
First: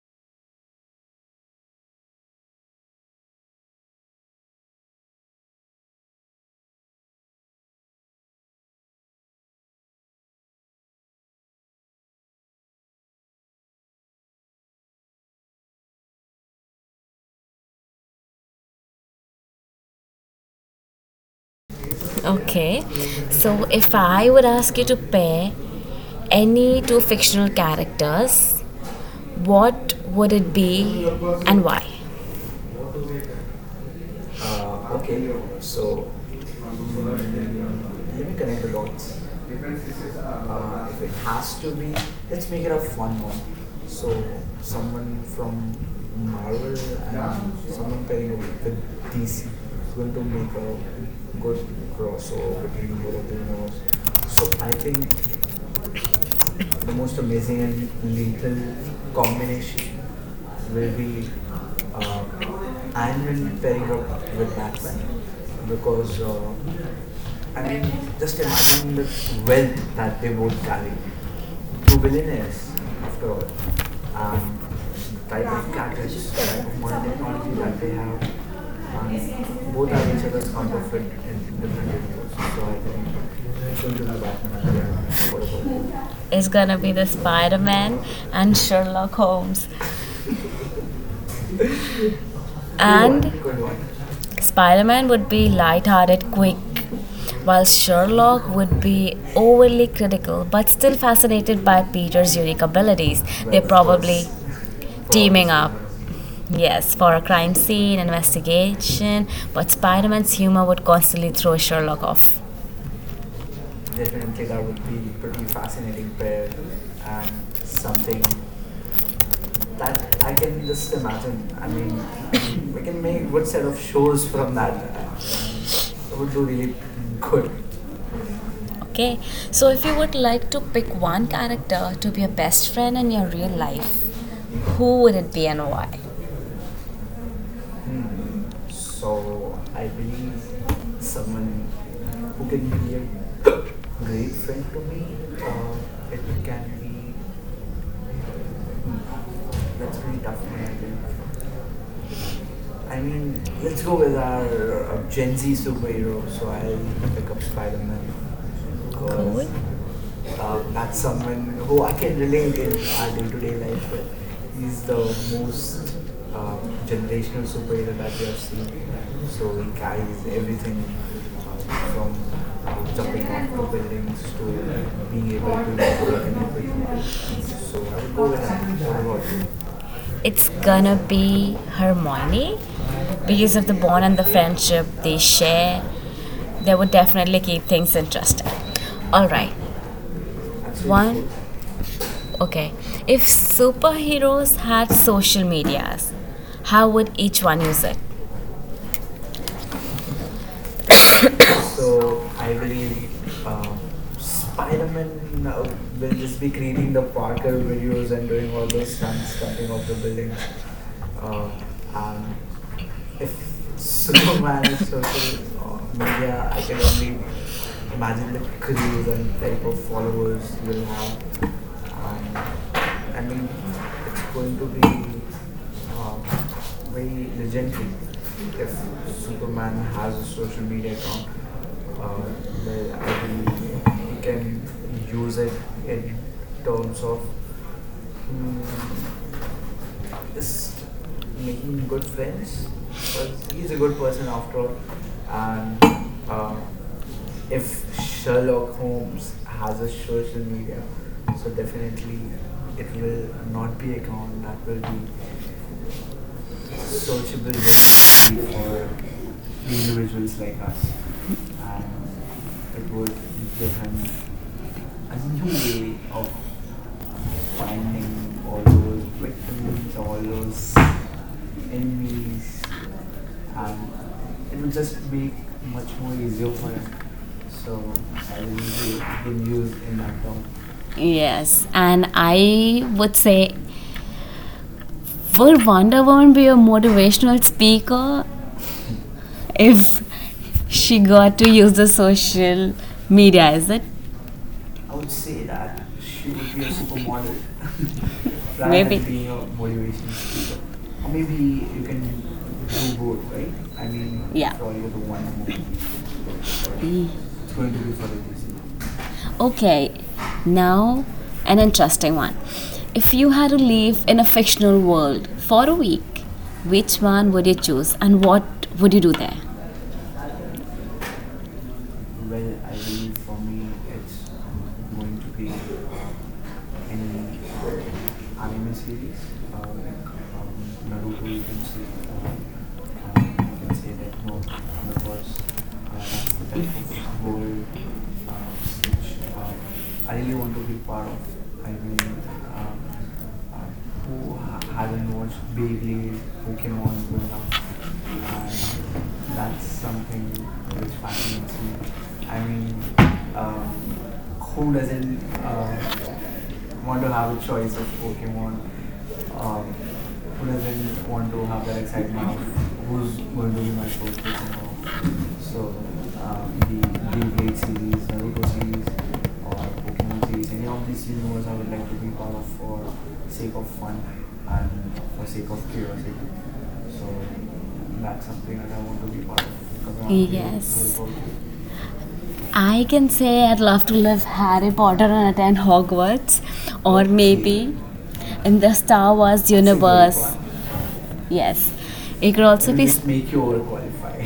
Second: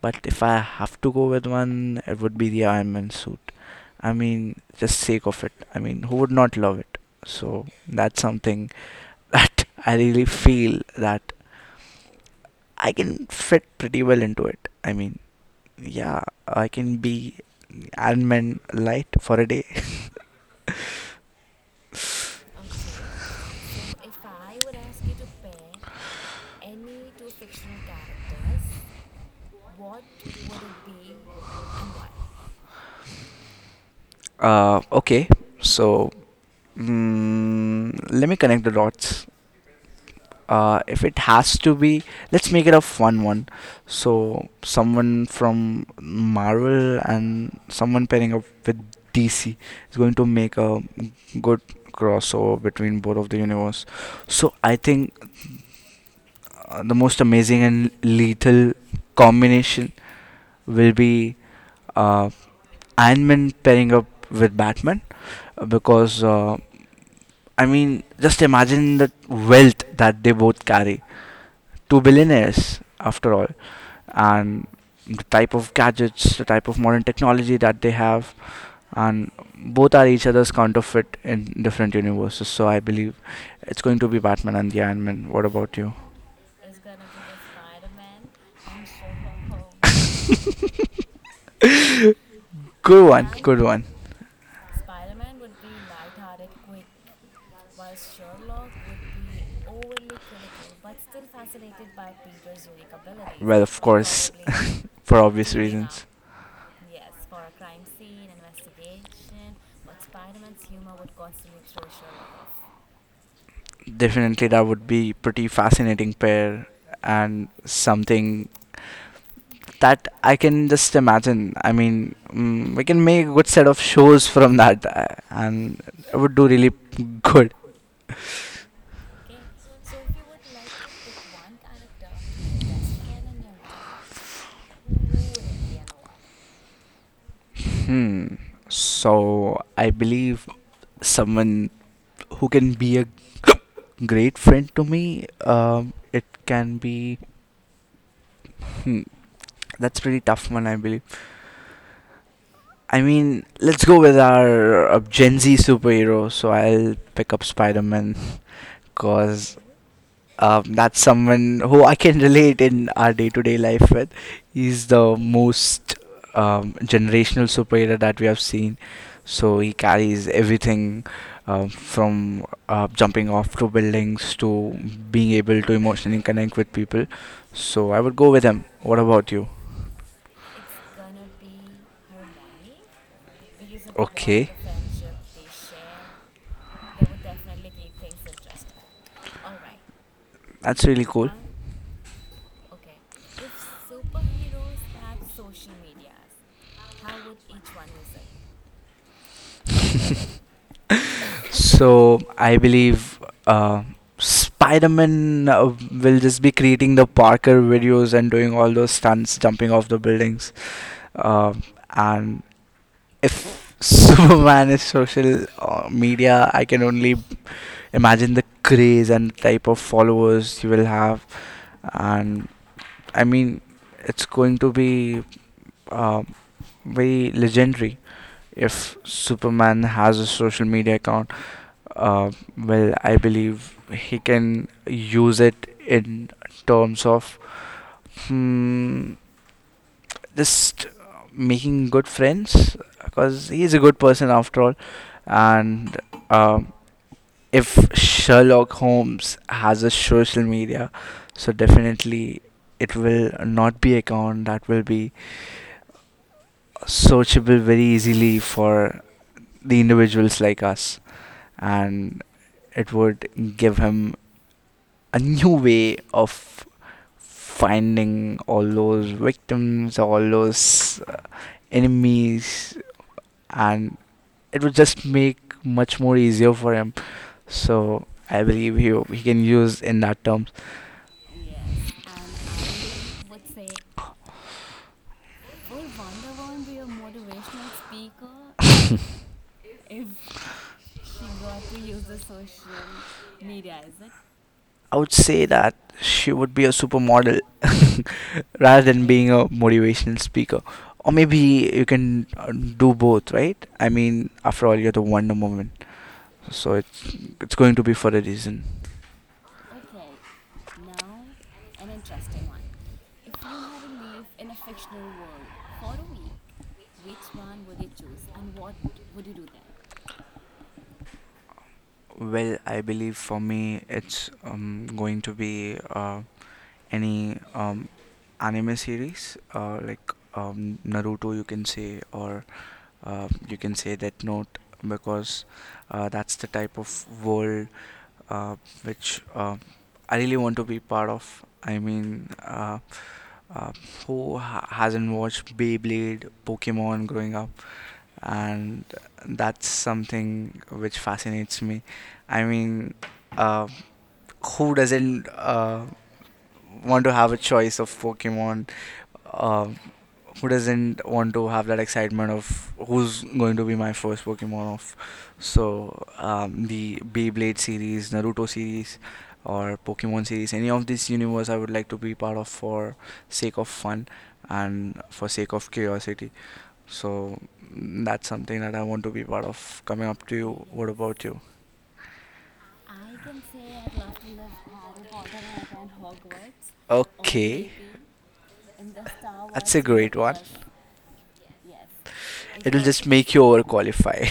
Speaker 2: But if I have to go with one, it would be the Iron Man suit. I mean, just sake of it. I mean, who would not love it? So that's something that I really feel that I can fit pretty well into it. I mean, yeah, I can be Iron Man light for a day.
Speaker 1: Okay. So, if I would ask you to pair any two fictional characters, what would it be and why?
Speaker 2: Uh,
Speaker 1: Uh,
Speaker 2: okay,
Speaker 1: okay,
Speaker 2: so
Speaker 1: so
Speaker 2: Mm, let me connect the dots. Uh,
Speaker 1: uh,
Speaker 2: if it has to be, let's make it a fun one.
Speaker 1: so
Speaker 2: So someone from Marvel and
Speaker 1: someone
Speaker 2: someone pairing
Speaker 1: pairing
Speaker 2: up with
Speaker 1: with D C.
Speaker 2: D C is going to make a
Speaker 1: Good
Speaker 2: good crossover
Speaker 1: crossover between
Speaker 2: between both of
Speaker 1: both, the
Speaker 2: the universe. So
Speaker 1: most,
Speaker 2: I think uh,
Speaker 1: the
Speaker 2: the
Speaker 1: most
Speaker 2: most
Speaker 1: amazing
Speaker 2: amazing
Speaker 1: and
Speaker 2: and lethal
Speaker 1: common
Speaker 2: combination will
Speaker 1: with
Speaker 2: be
Speaker 1: uh,
Speaker 2: uh, Iron
Speaker 1: Iron
Speaker 2: Man
Speaker 1: Man
Speaker 2: pairing
Speaker 1: pairing
Speaker 2: up
Speaker 1: up
Speaker 2: with
Speaker 1: with
Speaker 2: Batman
Speaker 1: Batman.
Speaker 2: uh, because uh,
Speaker 1: I
Speaker 2: I
Speaker 1: mean,
Speaker 2: mean,
Speaker 1: just
Speaker 2: just imagine the
Speaker 1: wealth
Speaker 2: wealth that
Speaker 1: that
Speaker 2: they both carry.
Speaker 1: two
Speaker 2: Two
Speaker 1: bits
Speaker 2: billionaires, after
Speaker 1: after
Speaker 2: all, and the
Speaker 1: type
Speaker 2: type of
Speaker 1: of catches
Speaker 2: gadgets, the
Speaker 1: that
Speaker 2: type of modern
Speaker 1: one day
Speaker 2: technology
Speaker 1: on-
Speaker 2: that they have, and
Speaker 1: both
Speaker 2: both are
Speaker 1: are each
Speaker 2: each
Speaker 1: other.
Speaker 2: other's counterfeit in different universes. So I believe it's going to be Batman and the Iron Man. What about you?
Speaker 1: Is gonna be the Spider Man and Sherlock Holmes.
Speaker 2: Good one,
Speaker 1: And
Speaker 2: good one.
Speaker 1: Spider Man would be light-hearted, quick, while Sherlock would be overly critical but still fascinated by Peter's unique abilities.
Speaker 2: Well,
Speaker 1: They're
Speaker 2: of
Speaker 1: probably
Speaker 2: course, for
Speaker 1: teaming
Speaker 2: obvious
Speaker 1: up.
Speaker 2: reasons.
Speaker 1: Yes, for a crime scene investigation, but Spider Man's humor would constantly throw Sherlock off.
Speaker 2: Definitely, that would be pretty fascinating pair
Speaker 1: Prepare
Speaker 2: and
Speaker 1: something
Speaker 2: something that
Speaker 1: that I,
Speaker 2: I can just imagine.
Speaker 1: I
Speaker 2: I mean,
Speaker 1: mean,
Speaker 2: mm,
Speaker 1: we
Speaker 2: we
Speaker 1: can
Speaker 2: can make
Speaker 1: make
Speaker 2: a good
Speaker 1: what set
Speaker 2: set
Speaker 1: of
Speaker 2: of
Speaker 1: shows.
Speaker 2: shows from that, uh, and it would do really good.
Speaker 1: Okay, so if you would like to pick one character to be your best friend in your real life, who would it be and why?
Speaker 2: Hmm.
Speaker 1: Hmm. So
Speaker 2: So I believe
Speaker 1: some
Speaker 2: someone who
Speaker 1: who can
Speaker 2: can
Speaker 1: be
Speaker 2: be a
Speaker 1: a great
Speaker 2: great friend to me.
Speaker 1: friend? Uh,
Speaker 2: Um,
Speaker 1: it
Speaker 2: it can
Speaker 1: can be,
Speaker 2: be. Hmm, that's
Speaker 1: let's,
Speaker 2: pretty tough one, I believe. I
Speaker 1: I think,
Speaker 2: mean, let's
Speaker 1: let's
Speaker 2: go with our uh,
Speaker 1: uh,
Speaker 2: Gen Z superhero.
Speaker 1: so
Speaker 2: So
Speaker 1: I'll
Speaker 2: I'll pick up Spider Man
Speaker 1: Cohen?
Speaker 2: because um, that's someone who I can relate in
Speaker 1: Those
Speaker 2: our
Speaker 1: uh,
Speaker 2: day-to-day life with. He's the most um, generational superhero that we have seen.
Speaker 1: so
Speaker 2: So he carries
Speaker 1: everything
Speaker 2: everything
Speaker 1: uh,
Speaker 2: um,
Speaker 1: from
Speaker 2: from uh,
Speaker 1: uh,
Speaker 2: jumping
Speaker 1: jumping off
Speaker 2: off to
Speaker 1: the buildings
Speaker 2: buildings
Speaker 1: to
Speaker 2: to
Speaker 1: being
Speaker 2: being able
Speaker 1: able
Speaker 2: to
Speaker 1: to
Speaker 2: emotionally
Speaker 1: network and
Speaker 2: connect with people.
Speaker 1: everything. So,
Speaker 2: So I would go
Speaker 1: what
Speaker 2: with him. What
Speaker 1: about
Speaker 2: about you?
Speaker 1: you? It's gonna be Hermione because of the bond and the
Speaker 2: Okay,
Speaker 1: friendship they share. They would definitely keep things interesting. All right,
Speaker 2: that's really
Speaker 1: one.
Speaker 2: cool.
Speaker 1: Okay, if superheroes had social medias, how would each one use it?
Speaker 2: So
Speaker 1: So,
Speaker 2: I
Speaker 1: uh,
Speaker 2: believe uh,
Speaker 1: spy
Speaker 2: Spider-Man uh, will just be creating the
Speaker 1: the
Speaker 2: Parker videos
Speaker 1: videos
Speaker 2: and doing all those
Speaker 1: and
Speaker 2: stunts,
Speaker 1: stuff.
Speaker 2: jumping off the buildings. Uh,
Speaker 1: Um,
Speaker 2: and
Speaker 1: if
Speaker 2: if
Speaker 1: Superman
Speaker 2: Superman is
Speaker 1: is
Speaker 2: social
Speaker 1: social
Speaker 2: uh, media,
Speaker 1: media
Speaker 2: I
Speaker 1: can
Speaker 2: can only
Speaker 1: only mark
Speaker 2: imagine the craze and type of
Speaker 1: followers
Speaker 2: followers he will
Speaker 1: will.
Speaker 2: have. And
Speaker 1: I
Speaker 2: I
Speaker 1: mean,
Speaker 2: mean,
Speaker 1: it's
Speaker 2: it's going
Speaker 1: going to
Speaker 2: to be
Speaker 1: be
Speaker 2: uh,
Speaker 1: um,
Speaker 2: very
Speaker 1: very
Speaker 2: legendary
Speaker 1: if
Speaker 2: if
Speaker 1: super-
Speaker 2: Superman has a
Speaker 1: social
Speaker 2: social
Speaker 1: media
Speaker 2: media
Speaker 1: uh,
Speaker 2: account.
Speaker 1: maybe we can
Speaker 2: Uh,
Speaker 1: use
Speaker 2: well, I believe
Speaker 1: it just
Speaker 2: he
Speaker 1: making good
Speaker 2: can use it in terms of hmm, just making good friends because
Speaker 1: first
Speaker 2: he's
Speaker 1: and
Speaker 2: a good person after all. And um, if
Speaker 1: if
Speaker 2: Sherlock
Speaker 1: Sherlock
Speaker 2: Holmes has a social media,
Speaker 1: so
Speaker 2: so definitely
Speaker 1: it
Speaker 2: it
Speaker 1: will
Speaker 2: will
Speaker 1: so
Speaker 2: not be account that will be
Speaker 1: it will
Speaker 2: searchable
Speaker 1: be
Speaker 2: very
Speaker 1: for
Speaker 2: easily for the individuals like
Speaker 1: us
Speaker 2: us,
Speaker 1: and
Speaker 2: and it would give him a new way of finding
Speaker 1: finding
Speaker 2: all
Speaker 1: always
Speaker 2: those victims, all those uh,
Speaker 1: enemies.
Speaker 2: enemies,
Speaker 1: And
Speaker 2: and
Speaker 1: it
Speaker 2: it
Speaker 1: will
Speaker 2: would just
Speaker 1: just be
Speaker 2: make much more
Speaker 1: more easier
Speaker 2: easier
Speaker 1: for
Speaker 2: for
Speaker 1: us.
Speaker 2: him.
Speaker 1: So
Speaker 2: So
Speaker 1: I
Speaker 2: I
Speaker 1: will
Speaker 2: believe he
Speaker 1: use
Speaker 2: he can
Speaker 1: will use
Speaker 2: use in that terms.
Speaker 1: Yes, and I would say, would Wonder Woman be a motivational speaker if she got to use the social media? Is it?
Speaker 2: I would say that she would be a supermodel rather
Speaker 1: Maybe.
Speaker 2: than being a motivational speaker. Or maybe you can uh, do both, right? I mean,
Speaker 1: Yeah.
Speaker 2: after all, you're the Wonder Woman, so
Speaker 1: Mm.
Speaker 2: it's it's going to be for a reason.
Speaker 1: Okay, now an interesting one. If you had to live in a fictional world for a week, which one would you choose and what would you do there?
Speaker 2: Well,
Speaker 1: Well, I
Speaker 2: I believe
Speaker 1: believe
Speaker 2: for
Speaker 1: for me
Speaker 2: me it's
Speaker 1: it's
Speaker 2: um, going
Speaker 1: going to
Speaker 2: to
Speaker 1: be
Speaker 2: be
Speaker 1: uh,
Speaker 2: uh, any um,
Speaker 1: any
Speaker 2: anime
Speaker 1: anime series,
Speaker 2: series
Speaker 1: uh,
Speaker 2: uh, like
Speaker 1: like um,
Speaker 2: um, Naruto,
Speaker 1: Naruto.
Speaker 2: you
Speaker 1: You
Speaker 2: can
Speaker 1: can say,
Speaker 2: say, or
Speaker 1: uh,
Speaker 2: uh,
Speaker 1: um,
Speaker 2: you
Speaker 1: you
Speaker 2: can
Speaker 1: can
Speaker 2: say
Speaker 1: say
Speaker 2: Death
Speaker 1: that no,
Speaker 2: Note
Speaker 1: the
Speaker 2: because
Speaker 1: first
Speaker 2: uh, that's the
Speaker 1: uh, that
Speaker 2: type of
Speaker 1: whole
Speaker 2: world uh,
Speaker 1: uh,
Speaker 2: which
Speaker 1: which
Speaker 2: uh,
Speaker 1: uh,
Speaker 2: I
Speaker 1: I
Speaker 2: really
Speaker 1: really
Speaker 2: want
Speaker 1: want
Speaker 2: to
Speaker 1: to
Speaker 2: be
Speaker 1: be
Speaker 2: part
Speaker 1: part of.
Speaker 2: of.
Speaker 1: I
Speaker 2: I
Speaker 1: mean,
Speaker 2: mean, uh,
Speaker 1: um,
Speaker 2: uh, who
Speaker 1: who
Speaker 2: ha- hasn't
Speaker 1: hasn't
Speaker 2: watched
Speaker 1: watched big
Speaker 2: Beyblade, Pokemon
Speaker 1: Pokemon
Speaker 2: growing
Speaker 1: growing
Speaker 2: up?
Speaker 1: up.
Speaker 2: And
Speaker 1: And
Speaker 2: that's
Speaker 1: that's something
Speaker 2: something
Speaker 1: which
Speaker 2: which
Speaker 1: fascinates
Speaker 2: fascinates me.
Speaker 1: me.
Speaker 2: I
Speaker 1: I mean,
Speaker 2: mean, uh,
Speaker 1: um,
Speaker 2: who
Speaker 1: who
Speaker 2: doesn't
Speaker 1: doesn't
Speaker 2: uh,
Speaker 1: uh,
Speaker 2: want
Speaker 1: want
Speaker 2: to
Speaker 1: to
Speaker 2: have a
Speaker 1: have a
Speaker 2: choice
Speaker 1: choice
Speaker 2: of
Speaker 1: of Pokemon?
Speaker 2: Pokemon? Uh,
Speaker 1: Um,
Speaker 2: who
Speaker 1: who
Speaker 2: doesn't
Speaker 1: doesn't
Speaker 2: want
Speaker 1: want
Speaker 2: to
Speaker 1: to
Speaker 2: have
Speaker 1: have
Speaker 2: that
Speaker 1: that
Speaker 2: excitement
Speaker 1: excitement of
Speaker 2: of who's
Speaker 1: who's
Speaker 2: going
Speaker 1: going
Speaker 2: to
Speaker 1: to
Speaker 2: be
Speaker 1: be
Speaker 2: my
Speaker 1: my
Speaker 2: first
Speaker 1: first
Speaker 2: Pokemon
Speaker 1: Pokemon?
Speaker 2: of?
Speaker 1: So,
Speaker 2: So
Speaker 1: um,
Speaker 2: um,
Speaker 1: the
Speaker 2: the Beyblade
Speaker 1: Beyblade series,
Speaker 2: series, Naruto
Speaker 1: Naruto series,
Speaker 2: series,
Speaker 1: or
Speaker 2: or Pokemon series,
Speaker 1: opportunities,
Speaker 2: any
Speaker 1: any
Speaker 2: of
Speaker 1: of
Speaker 2: this
Speaker 1: these
Speaker 2: universe,
Speaker 1: universe
Speaker 2: I
Speaker 1: I
Speaker 2: would
Speaker 1: would
Speaker 2: like
Speaker 1: like
Speaker 2: to
Speaker 1: to
Speaker 2: be
Speaker 1: be
Speaker 2: part
Speaker 1: part
Speaker 2: of
Speaker 1: of
Speaker 2: for
Speaker 1: for
Speaker 2: sake
Speaker 1: sake
Speaker 2: of
Speaker 1: of fun
Speaker 2: fun and
Speaker 1: and
Speaker 2: for
Speaker 1: for
Speaker 2: sake
Speaker 1: sake of
Speaker 2: of
Speaker 1: curiosity.
Speaker 2: curiosity.
Speaker 1: So
Speaker 2: So mm, that's
Speaker 1: that's
Speaker 2: something
Speaker 1: something
Speaker 2: that
Speaker 1: that
Speaker 2: I
Speaker 1: I
Speaker 2: want
Speaker 1: want
Speaker 2: to
Speaker 1: to
Speaker 2: be
Speaker 1: be
Speaker 2: part
Speaker 1: part
Speaker 2: of. Coming
Speaker 1: of.
Speaker 2: up to you, what
Speaker 1: Yes.
Speaker 2: about you?
Speaker 1: I can say I'd love to live Harry Potter and attend Hogwarts, or maybe in the Star
Speaker 2: Okay,
Speaker 1: Wars
Speaker 2: that's a great one.
Speaker 1: universe. Yes, it could also
Speaker 2: Will
Speaker 1: be
Speaker 2: just make you overqualified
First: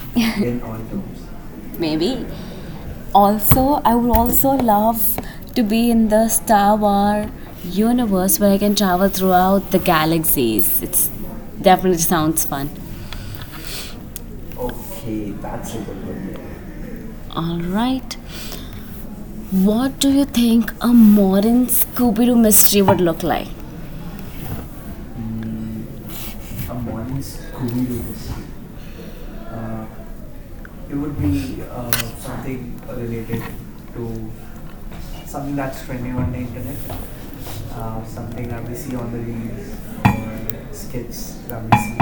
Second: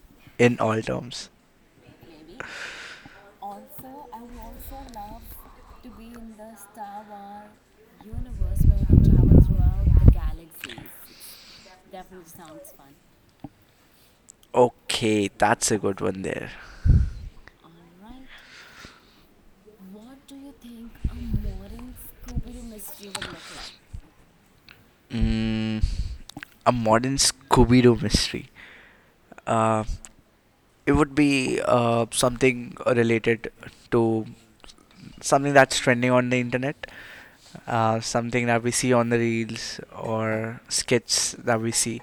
Speaker 2: in
Speaker 1: in all
Speaker 2: all
Speaker 1: terms.
Speaker 2: terms.
Speaker 1: Maybe also i would also love to be in the Star Wars universe where I can travel throughout the galaxies. It's definitely sounds fun.
Speaker 2: Okay,
Speaker 1: Okay,
Speaker 2: that's
Speaker 1: that's
Speaker 2: a
Speaker 1: a
Speaker 2: good
Speaker 1: good
Speaker 2: one there.
Speaker 1: one. All right, what do you think a modern Scooby-Doo mystery would look like?
Speaker 2: Mm,
Speaker 1: Mm,
Speaker 2: a
Speaker 1: a
Speaker 2: modern
Speaker 1: morning
Speaker 2: Scooby
Speaker 1: Scooby
Speaker 2: Doo
Speaker 1: Doo mystery.
Speaker 2: mystery. Uh,
Speaker 1: Uh,
Speaker 2: it
Speaker 1: It
Speaker 2: would
Speaker 1: would
Speaker 2: be
Speaker 1: be uh,
Speaker 2: uh, something
Speaker 1: something related
Speaker 2: related
Speaker 1: to
Speaker 2: to something
Speaker 1: something
Speaker 2: that's
Speaker 1: that's
Speaker 2: trending
Speaker 1: trending
Speaker 2: on
Speaker 1: on
Speaker 2: the
Speaker 1: the internet,
Speaker 2: internet, uh,
Speaker 1: uh,
Speaker 2: something
Speaker 1: something
Speaker 2: that
Speaker 1: that
Speaker 2: we
Speaker 1: we
Speaker 2: see
Speaker 1: see
Speaker 2: on
Speaker 1: on
Speaker 2: the
Speaker 1: the reels
Speaker 2: reels or
Speaker 1: or
Speaker 2: skits
Speaker 1: skits
Speaker 2: that
Speaker 1: that
Speaker 2: we
Speaker 1: we see.
Speaker 2: see.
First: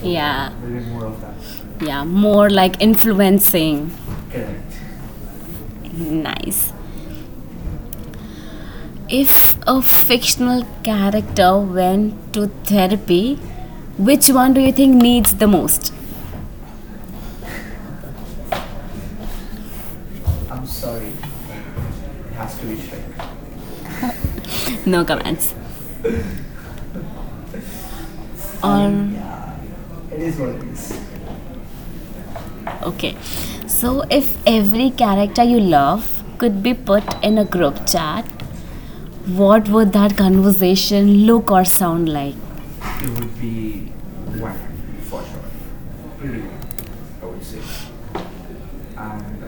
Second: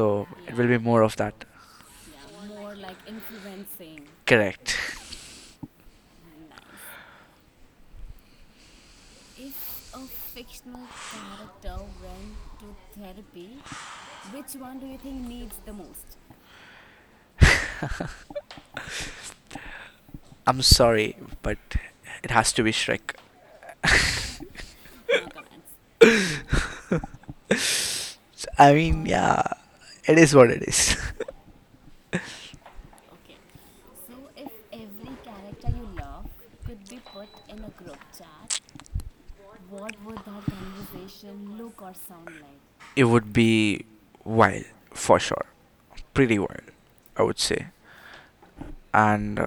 Speaker 1: So yeah.
Speaker 2: it
Speaker 1: A
Speaker 2: will be
Speaker 1: little
Speaker 2: more
Speaker 1: more
Speaker 2: of
Speaker 1: of
Speaker 2: that.
Speaker 1: that. Yeah, more like influencing. Correct.
Speaker 2: Correct.
Speaker 1: Nice. If a fictional character went to therapy, which one do you think needs the most?
Speaker 2: I'm
Speaker 1: I'm sorry.
Speaker 2: sorry, but it
Speaker 1: It
Speaker 2: has
Speaker 1: has
Speaker 2: to
Speaker 1: to
Speaker 2: be
Speaker 1: be
Speaker 2: Shrek.
Speaker 1: Shrek. No comments.
Speaker 2: I
Speaker 1: Or
Speaker 2: mean, yeah,
Speaker 1: yeah,
Speaker 2: it
Speaker 1: it
Speaker 2: is
Speaker 1: is what
Speaker 2: what it
Speaker 1: it
Speaker 2: is.
Speaker 1: is. Okay, so if every character you love could be put in a group chat, what would that conversation look or sound like?
Speaker 2: It
Speaker 1: It
Speaker 2: would
Speaker 1: would be
Speaker 2: be
Speaker 1: one
Speaker 2: wild for
Speaker 1: for
Speaker 2: sure,
Speaker 1: sure.
Speaker 2: pretty
Speaker 1: Pretty
Speaker 2: wild,
Speaker 1: one,
Speaker 2: I
Speaker 1: I
Speaker 2: would
Speaker 1: would say.
Speaker 2: say. And
Speaker 1: And
Speaker 2: uh,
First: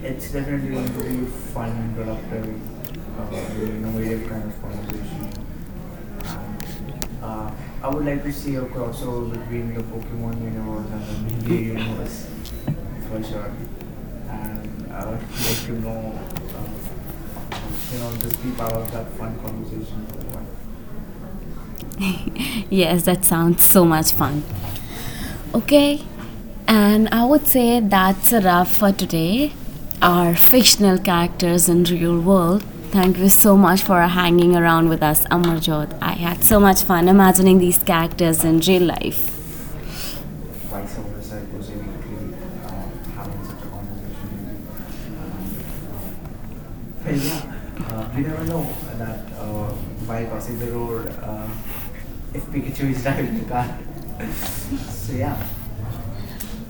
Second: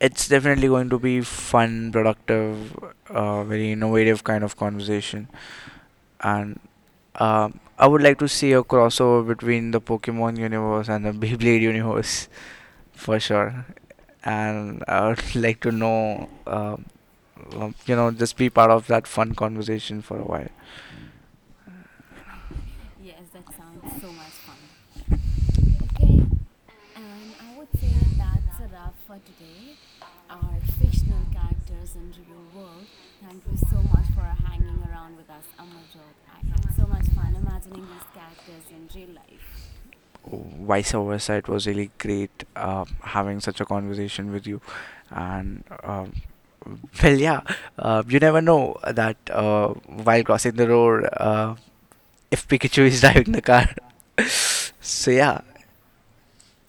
Speaker 2: It's
Speaker 1: it's
Speaker 2: definitely
Speaker 1: definitely going
Speaker 2: going to
Speaker 1: to
Speaker 2: be
Speaker 1: be fun
Speaker 2: fun,
Speaker 1: and
Speaker 2: productive,
Speaker 1: productive,
Speaker 2: uh,
Speaker 1: uh,
Speaker 2: very innovative
Speaker 1: innovative kind
Speaker 2: kind of
Speaker 1: of
Speaker 2: conversation.
Speaker 1: conversation.
Speaker 2: And um, I
Speaker 1: uh,
Speaker 2: would like to see a crossover
Speaker 1: Between
Speaker 2: between
Speaker 1: the
Speaker 2: the Pokemon
Speaker 1: Pokemon
Speaker 2: universe
Speaker 1: universe
Speaker 2: and the
Speaker 1: and the Hindi
Speaker 2: Beyblade
Speaker 1: universe,
Speaker 2: universe for
Speaker 1: for sure.
Speaker 2: sure. And
Speaker 1: And I
Speaker 2: I
Speaker 1: would
Speaker 2: would like
Speaker 1: like to
Speaker 2: to
Speaker 1: know,
Speaker 2: know, um,
Speaker 1: uh,
Speaker 2: um, you know,
Speaker 1: you
Speaker 2: just be part of that fun
Speaker 1: know,
Speaker 2: conversation for a while.
Speaker 1: conversation. Yes, that sounds so much fun. Okay, and I would say that's a wrap for today. Our fictional characters in real world. Thank you so much for hanging around with us, Amarjot. I had so much fun imagining these characters in real life.
Speaker 2: Vice versa,
Speaker 1: Really,
Speaker 2: it was really great uh, having
Speaker 1: um,
Speaker 2: such a
Speaker 1: such.
Speaker 2: conversation with you, and um,
Speaker 1: Um,
Speaker 2: well yeah,
Speaker 1: yeah,
Speaker 2: uh,
Speaker 1: uh,
Speaker 2: you never
Speaker 1: I know
Speaker 2: know that
Speaker 1: that
Speaker 2: uh,
Speaker 1: uh, by
Speaker 2: while crossing the road, uh, if Pikachu
Speaker 1: actually
Speaker 2: is
Speaker 1: he's
Speaker 2: driving
Speaker 1: driving
Speaker 2: the
Speaker 1: the
Speaker 2: car.
Speaker 1: car.
Speaker 2: So
Speaker 1: So,
Speaker 2: yeah,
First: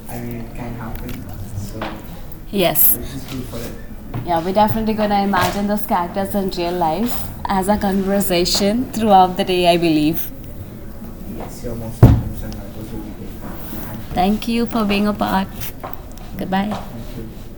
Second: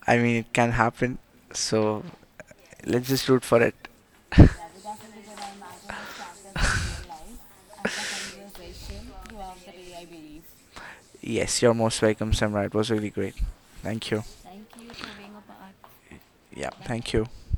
Speaker 2: I
Speaker 1: I
Speaker 2: mean,
Speaker 1: mean,
Speaker 2: it
Speaker 1: it
Speaker 2: can
Speaker 1: can
Speaker 2: happen.
Speaker 1: happen. So,
Speaker 2: So
Speaker 1: yes,
Speaker 2: let's
Speaker 1: this is.
Speaker 2: just root for it.
Speaker 1: Yeah, we're definitely gonna imagine those characters in real life as a conversation throughout the day, I believe.
Speaker 2: Yes,
Speaker 1: Yes, you
Speaker 2: you're
Speaker 1: most
Speaker 2: most welcome,
Speaker 1: welcome, Sangha.
Speaker 2: Samurai. It
Speaker 1: It
Speaker 2: was
Speaker 1: was really
Speaker 2: really great. Thank
Speaker 1: great.
Speaker 2: you.
Speaker 1: Thank you for being a part. Goodbye.
Speaker 2: Yeah, thank
Speaker 1: Thank
Speaker 2: you.
Speaker 1: you.